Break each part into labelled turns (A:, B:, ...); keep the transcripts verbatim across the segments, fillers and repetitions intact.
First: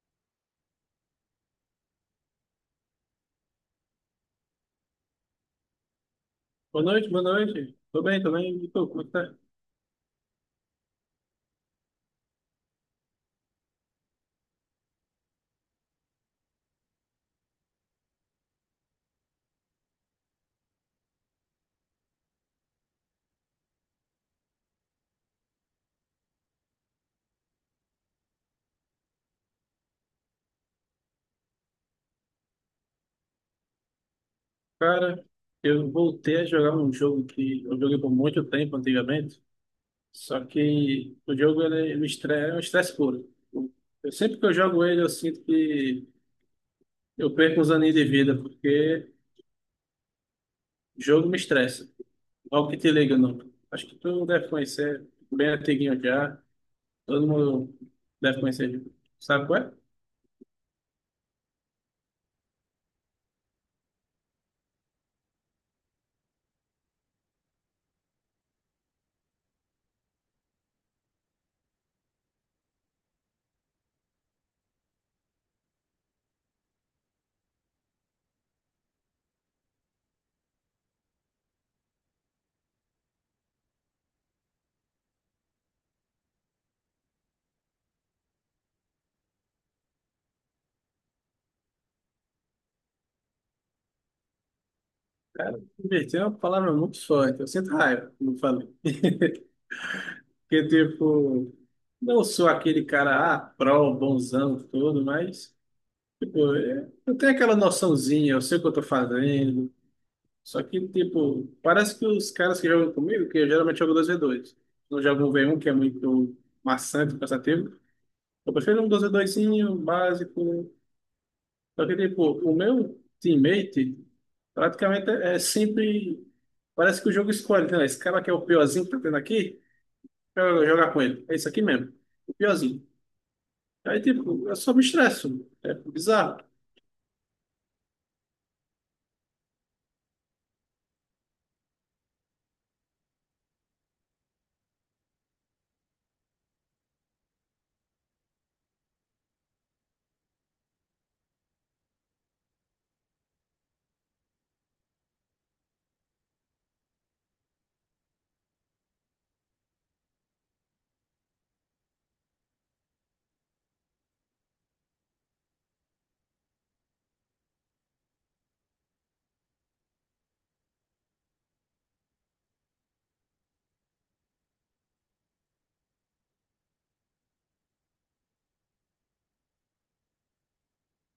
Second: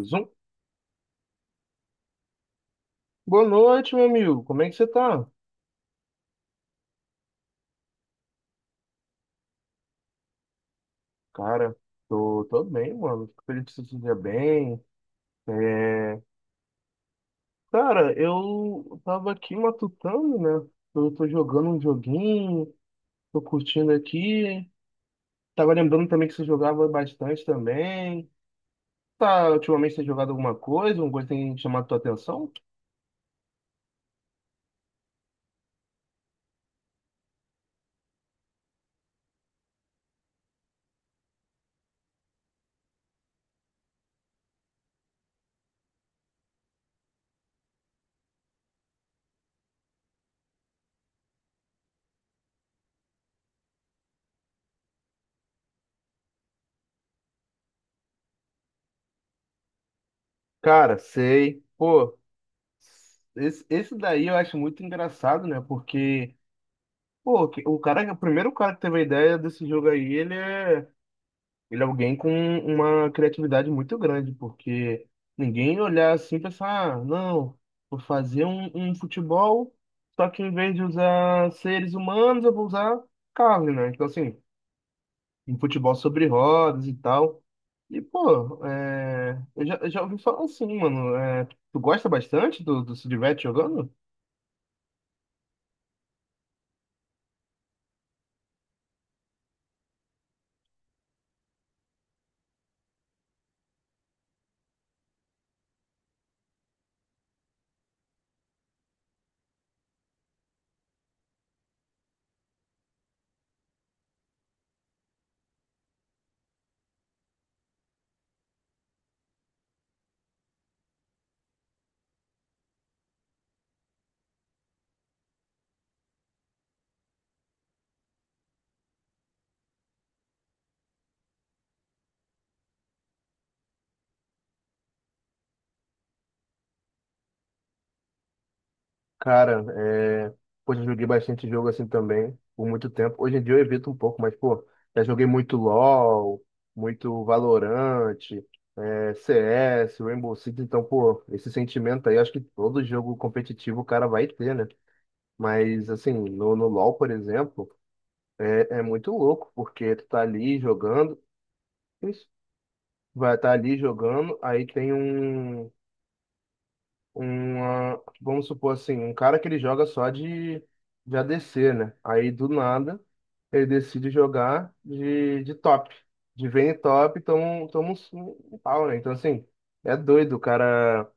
A: Zoom. Boa noite, meu amigo. Como é que você tá?
B: Boa noite, boa noite. Tô bem, tô bem. E tu, como é que tá?
A: Cara, tô, tô bem, mano. Fico feliz que você esteja bem. É, Cara, eu tava aqui matutando, né? Eu tô jogando um joguinho, tô curtindo aqui. Tava lembrando também que você jogava bastante também. Tá, ultimamente você tem jogado alguma coisa? Alguma coisa tem chamado tua atenção?
B: Cara, eu voltei a jogar um jogo que eu joguei por muito tempo antigamente, só que o jogo ele, ele me estressa, é um estresse puro. Eu, sempre que eu jogo ele, eu sinto que eu perco uns aninhos de vida, porque o jogo me estressa. Logo que te liga, não. Acho que tu deve conhecer, bem antiguinho já. Todo mundo deve conhecer. Sabe qual é?
A: Cara, sei. Pô, esse, esse daí eu acho muito engraçado, né? Porque, pô, que- o cara, o primeiro cara que teve a ideia desse jogo aí, ele é. Ele é alguém com uma criatividade muito grande, porque ninguém olhar assim e pensar, ah, não, vou fazer um, um futebol, só que em vez de usar seres humanos, eu vou usar carne, né? Então, assim, um futebol sobre rodas e tal. E, pô, é, eu já, eu já ouvi falar assim, mano. É, tu gosta bastante do, do se diverte jogando?
B: Cara, divertir é uma palavra muito forte. Eu sinto raiva, quando falo. Porque, tipo, não sou aquele cara, ah, pró, bonzão, todo, mas, tipo, é- eu tenho aquela noçãozinha, eu sei o que eu tô fazendo. Só que, tipo, parece que os caras que jogam comigo, que eu geralmente jogo dois v dois, não jogo um 1 v um, que é muito maçante, cansativo. Eu prefiro um dois v doisinho básico. Só que, tipo, o meu teammate praticamente é é sempre. Parece que o jogo escolhe, né? Esse cara que é o piorzinho que tá tendo aqui, eu vou jogar com ele. É isso aqui mesmo, o piorzinho. Aí, tipo, eu só me estresso. É bizarro.
A: Cara, é... poxa, eu joguei bastante jogo assim também, por muito tempo. Hoje em dia eu evito um pouco, mas, pô, já joguei muito LoL, muito Valorant, é, C S, Rainbow Six, então, pô, esse sentimento aí, acho que todo jogo competitivo o cara vai ter, né? Mas, assim, no, no LoL, por exemplo, é, é muito louco, porque tu tá ali jogando, isso, vai estar tá ali jogando, aí tem um. Uma, vamos supor assim, um cara que ele joga só de, de A D C, né? Aí do nada ele decide jogar de, de top, de Vayne top, toma, um- toma um, um pau, né? Então assim, é doido o cara.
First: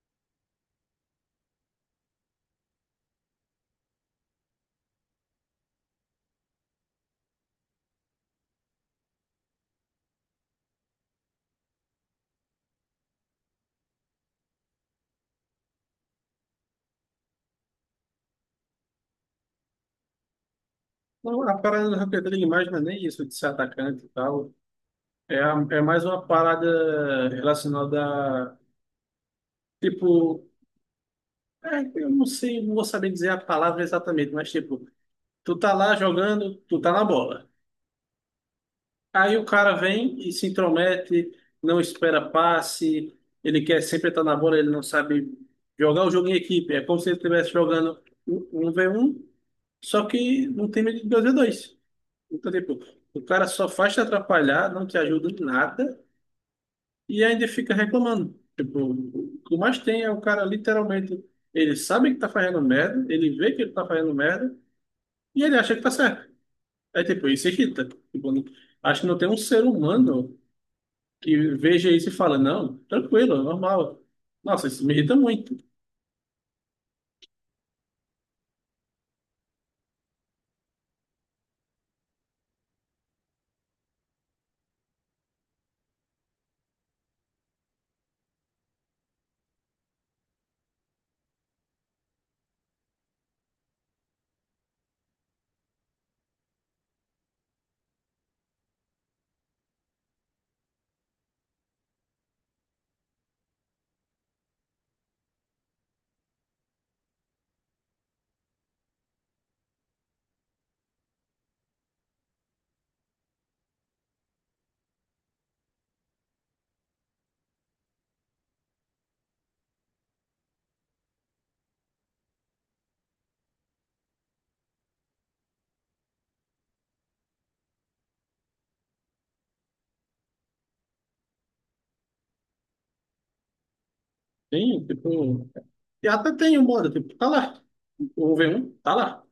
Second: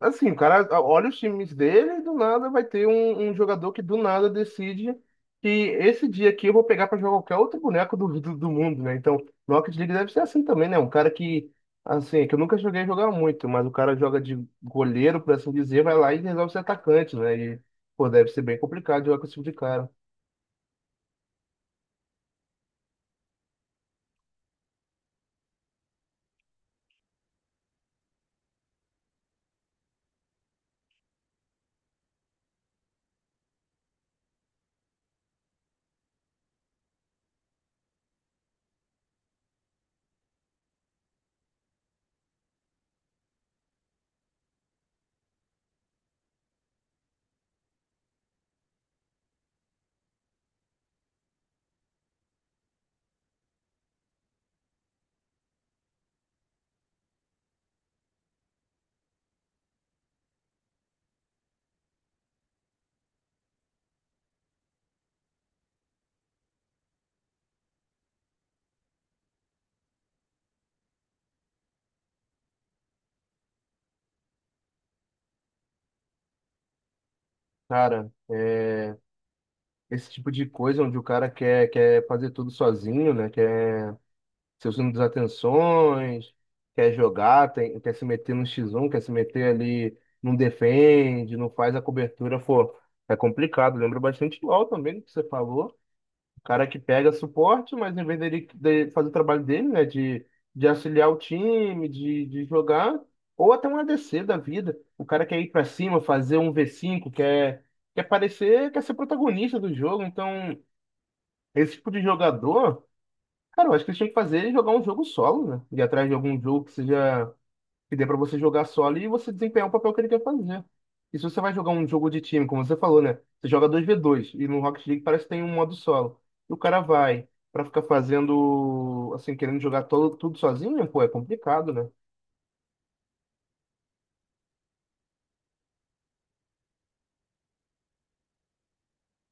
A: Assim, o cara olha os times dele e do nada vai ter um, um jogador que do nada decide que esse dia aqui eu vou pegar para jogar qualquer outro boneco do, do, do mundo, né? Então, Rocket League deve ser assim também, né? Um cara que, assim, é que eu nunca joguei jogar muito, mas o cara joga de goleiro, por assim dizer, vai lá e resolve ser atacante, né? E, pô, deve ser bem complicado jogar com esse tipo de cara.
B: Não, a parada do Rocket League mais não é nem isso de ser atacante e tal. É, a- é mais uma parada relacionada a, tipo, é, eu não sei, não vou saber dizer a palavra exatamente, mas tipo, tu tá lá jogando, tu tá na bola. Aí o cara vem e se intromete, não espera passe, ele quer sempre estar na bola, ele não sabe jogar o jogo em equipe. É como se ele estivesse jogando um um v um, só que num time de dois v dois. Então, tipo, o cara só faz te atrapalhar, não te ajuda em nada e ainda fica reclamando. Tipo, o que mais tem é o cara literalmente, ele sabe que tá fazendo merda, ele vê que ele tá fazendo merda e ele acha que tá certo. É tipo, isso irrita. Tipo, não- acho que não tem um ser humano que veja isso e fala, não, tranquilo, é normal. Nossa, isso me irrita muito.
A: Cara, esse tipo de coisa onde o cara quer, quer fazer tudo sozinho, né? Quer seus desatenções, quer jogar, tem- quer se meter no x um, quer se meter ali, não defende, não faz a cobertura, pô, é complicado. Lembra bastante do LoL também, que você falou. Cara que pega suporte, mas em vez dele, dele fazer o trabalho dele, né, de, de auxiliar o time, de, de jogar, ou até um A D C da vida. O cara quer ir pra cima, fazer um v cinco quer, quer parecer, quer ser protagonista do jogo. Então, esse tipo de jogador. Cara, eu acho que eles tinham que fazer é jogar um jogo solo, né? Ir atrás de algum jogo que seja que dê pra você jogar solo e você desempenhar o papel que ele quer fazer. E se você vai jogar um jogo de time, como você falou, né? Você joga dois v dois e no Rocket League parece que tem um modo solo. E o cara vai pra ficar fazendo, assim, querendo jogar todo, tudo sozinho, pô, é complicado, né?
B: Tem, tipo, e até tem um modo, tipo, tá lá, o um vê um tá lá.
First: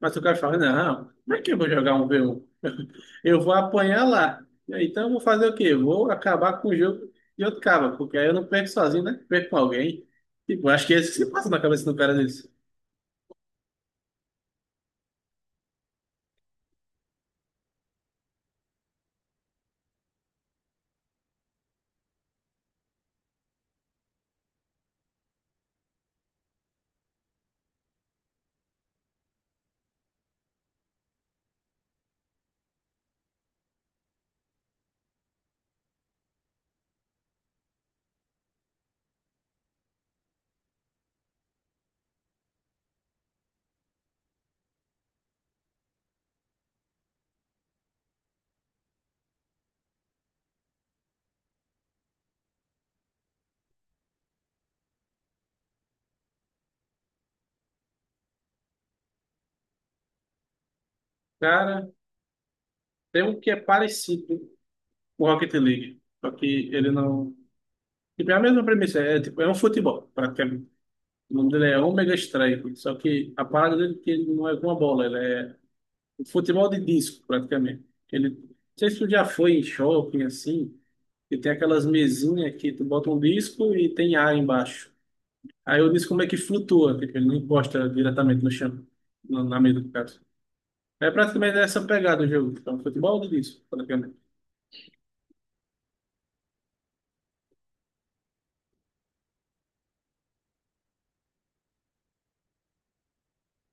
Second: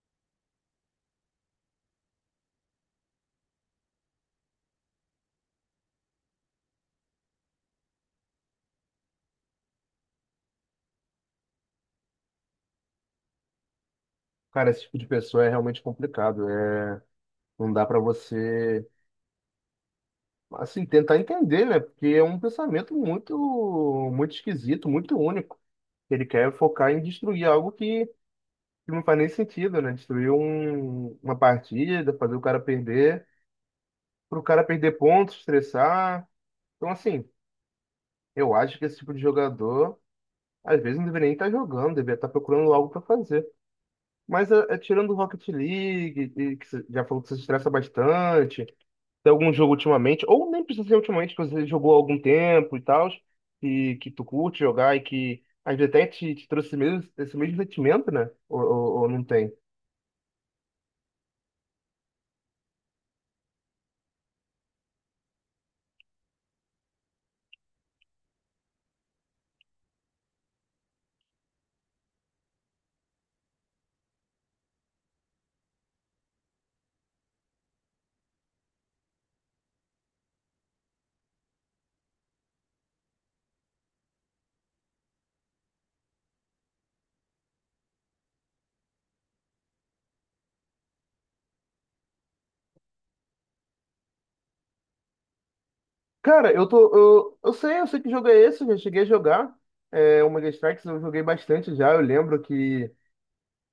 B: Mas o cara fala, não, como é que eu vou jogar um vê um? Eu vou apanhar lá. Então eu vou fazer o quê? Vou acabar com o jogo de outro cara, porque aí eu não perco sozinho, né? Perco com alguém. Tipo, acho que é isso que se passa na cabeça do cara nisso.
A: Cara, esse tipo de pessoa é realmente complicado. É, não dá pra você, assim, tentar entender, né? Porque é um pensamento muito, muito esquisito, muito único. Ele quer focar em destruir algo que que não faz nem sentido, né? Destruir um- uma partida, fazer o cara perder, pro cara perder pontos, estressar. Então, assim, eu acho que esse tipo de jogador, às vezes, não deveria nem estar jogando, deveria estar procurando algo para fazer. Mas é, é, tirando o Rocket League, e que você já falou que você se estressa bastante, tem algum jogo ultimamente, ou nem precisa ser ultimamente, que você jogou há algum tempo e tal, que, que tu curte jogar e que às vezes até te, te trouxe esse mesmo, esse mesmo sentimento, né? Ou, ou, ou não tem?
B: Cara, tem um que é parecido com o Rocket League, só que ele não. Tipo, é a mesma premissa, é, tipo, é um futebol, praticamente. O nome dele é Omega Strike, só que a parada dele é que ele não é com a bola, ele é um futebol de disco, praticamente. Ele, não sei se tu já foi em shopping assim, e tem aquelas mesinhas que tu bota um disco e tem ar embaixo. Aí eu disse como é que flutua, que ele não encosta diretamente no chão, na na mesa do caso. É praticamente essa pegada o jogo. Então, futebol de disso, praticamente.
A: Cara, eu tô. Eu, eu sei, eu sei que jogo é esse, já cheguei a jogar. É, o Mega Strikes eu joguei bastante já. Eu lembro que,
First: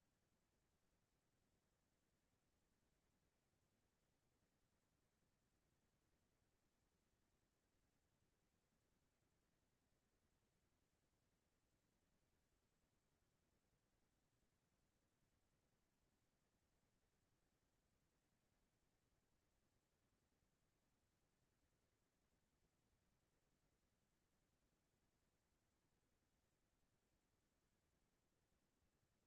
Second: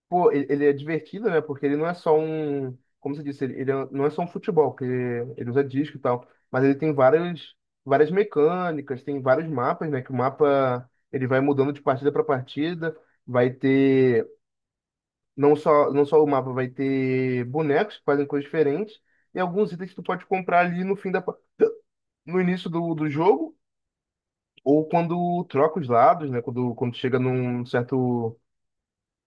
A: pô, ele, ele é divertido, né? Porque ele não é só um. Como você disse, ele, ele é- não é só um futebol, que ele usa disco e tal. Mas ele tem várias, várias mecânicas, tem vários mapas, né? Que o mapa ele vai mudando de partida para partida. Vai ter. Não só, não só o mapa, vai ter bonecos que fazem coisas diferentes. E alguns itens que tu pode comprar ali no fim da. pa- No início do, do jogo ou quando troca os lados, né? Quando, quando chega num certo,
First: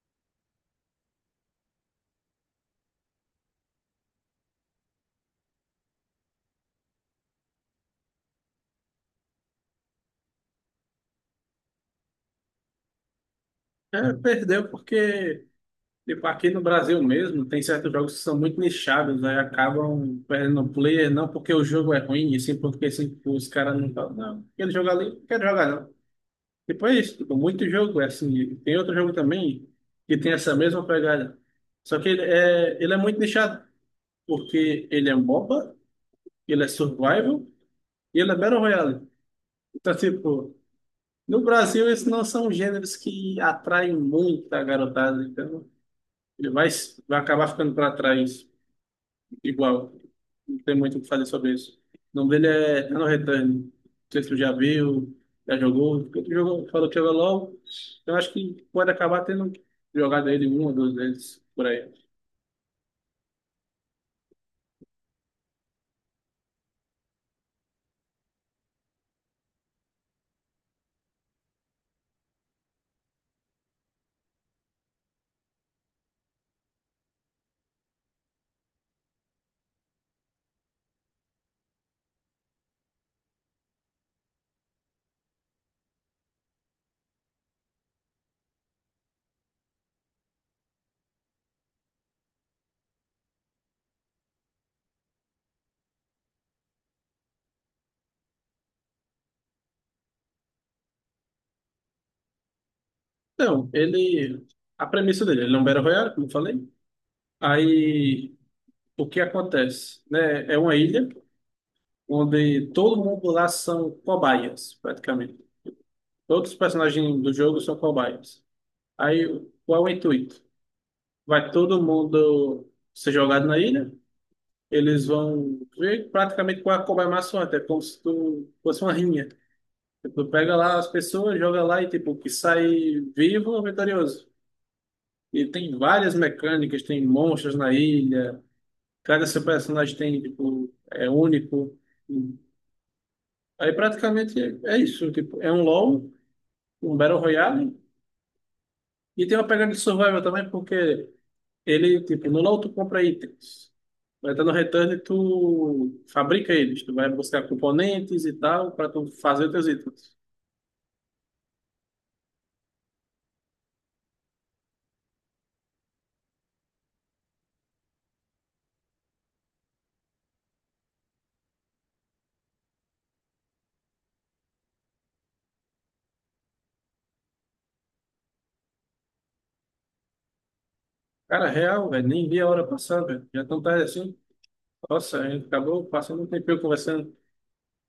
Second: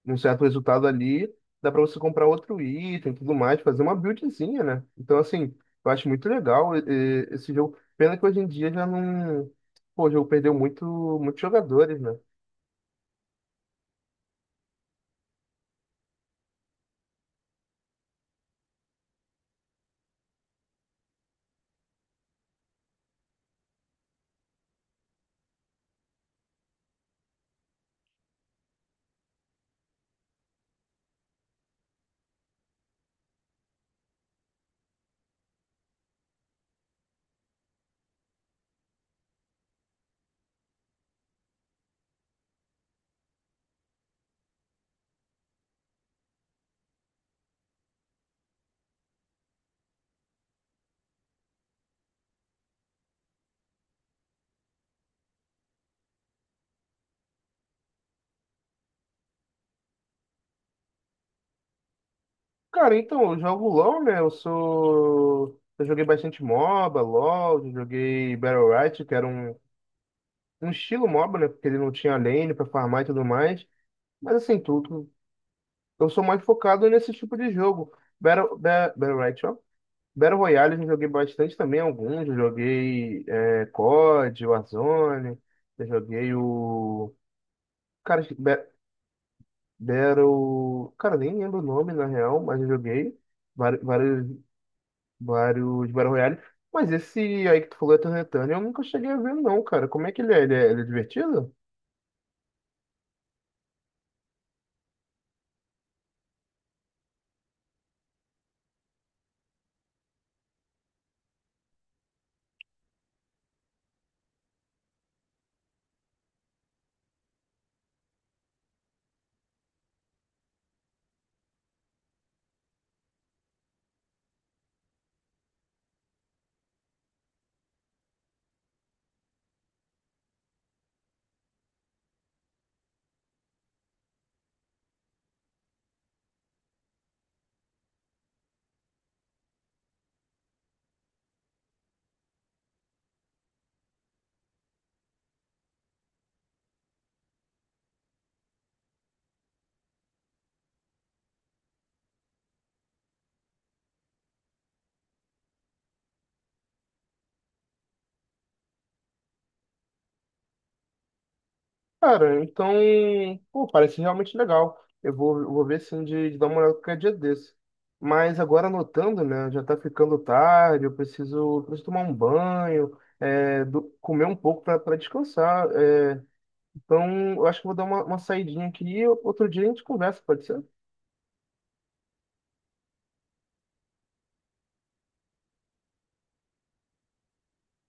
A: num certo resultado ali, dá para você comprar outro item e tudo mais, fazer uma buildzinha, né? Então, assim, eu acho muito legal eh, eh, esse jogo. Pena que hoje em dia já não. Pô, o jogo perdeu muito, muitos jogadores, né?
B: É, perdeu porque, tipo, aqui no Brasil mesmo, tem certos jogos que são muito nichados, aí acabam perdendo o player, não porque o jogo é ruim, e sim porque assim, tipo, os caras não falam, não, aquele jogo ali, não quero jogar não. Depois, tipo, muito jogo, é assim, tem outro jogo também que tem essa mesma pegada. Só que ele é, ele é muito nichado, porque ele é um MOBA, ele é survival e ele é Battle Royale. Então, tipo, no Brasil esses não são gêneros que atraem muito a garotada, então ele vai, vai acabar ficando para trás igual. Não tem muito o que fazer sobre isso. O nome dele é Ano Return. Não sei se tu já viu, já jogou. Porque tu jogou, falou que jogou LOL. Eu acho que pode acabar tendo jogado ele uma ou duas vezes por aí.
A: Cara, então, eu jogo LoL, né? Eu sou. Eu joguei bastante MOBA, LoL, eu joguei Battle Royale, que era um, um estilo MOBA, né? Porque ele não tinha lane pra farmar e tudo mais. Mas assim, tudo eu sou mais focado nesse tipo de jogo. Battle, Ba- Battle, Royale, ó. Battle Royale eu já joguei bastante também, alguns. Eu joguei é, C O D, Warzone, eu joguei o. Cara, acho que Ba- Battle. Cara, nem lembro o nome na real, mas eu joguei vários vários, vários, Battle Royale. Mas esse aí que tu falou, Ethan Return, eu nunca cheguei a ver, não, cara. Como é que ele é? Ele é, ele é divertido?
B: Então, ele. A premissa dele, ele é um Battle Royale, como eu falei. Aí, o que acontece, né? É uma ilha onde todo mundo lá são cobaias, praticamente. Todos os personagens do jogo são cobaias. Aí, qual é o intuito? Vai todo mundo ser jogado na ilha, eles vão ver praticamente qual é a cobaia mais forte, é como se tu fosse uma rinha. Tipo, tu pega lá as pessoas, joga lá e tipo, que sai vivo é vitorioso. E tem várias mecânicas, tem monstros na ilha, cada seu personagem tem, tipo, é único. Aí praticamente é isso, tipo, é um LoL, um Battle Royale, e tem uma pegada de survival também, porque ele, tipo, no LoL tu compra itens, mas tá no Return tu fabrica eles, tu vai buscar componentes e tal, pra tu fazer teus itens.
A: Cara, então, pô, parece realmente legal. Eu vou, eu vou ver sim de, de dar uma olhada qualquer dia desse. Mas agora anotando, né? Já tá ficando tarde, eu preciso, preciso tomar um banho, é, do- comer um pouco para descansar. É. Então, eu acho que vou dar uma, uma saidinha aqui e outro dia a gente conversa, pode ser?
B: Cara, real, velho, nem vi a hora passar, velho, já tão tarde assim, nossa, a gente acabou passando um tempinho conversando.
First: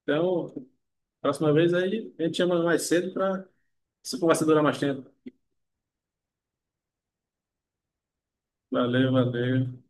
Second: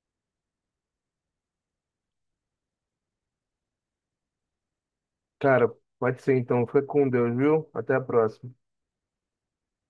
B: Então, próxima vez aí, a gente chama mais cedo pra essa conversa durar mais tempo.
A: Cara, pode ser então. Fica com Deus, viu? Até a próxima.
B: Valeu, valeu.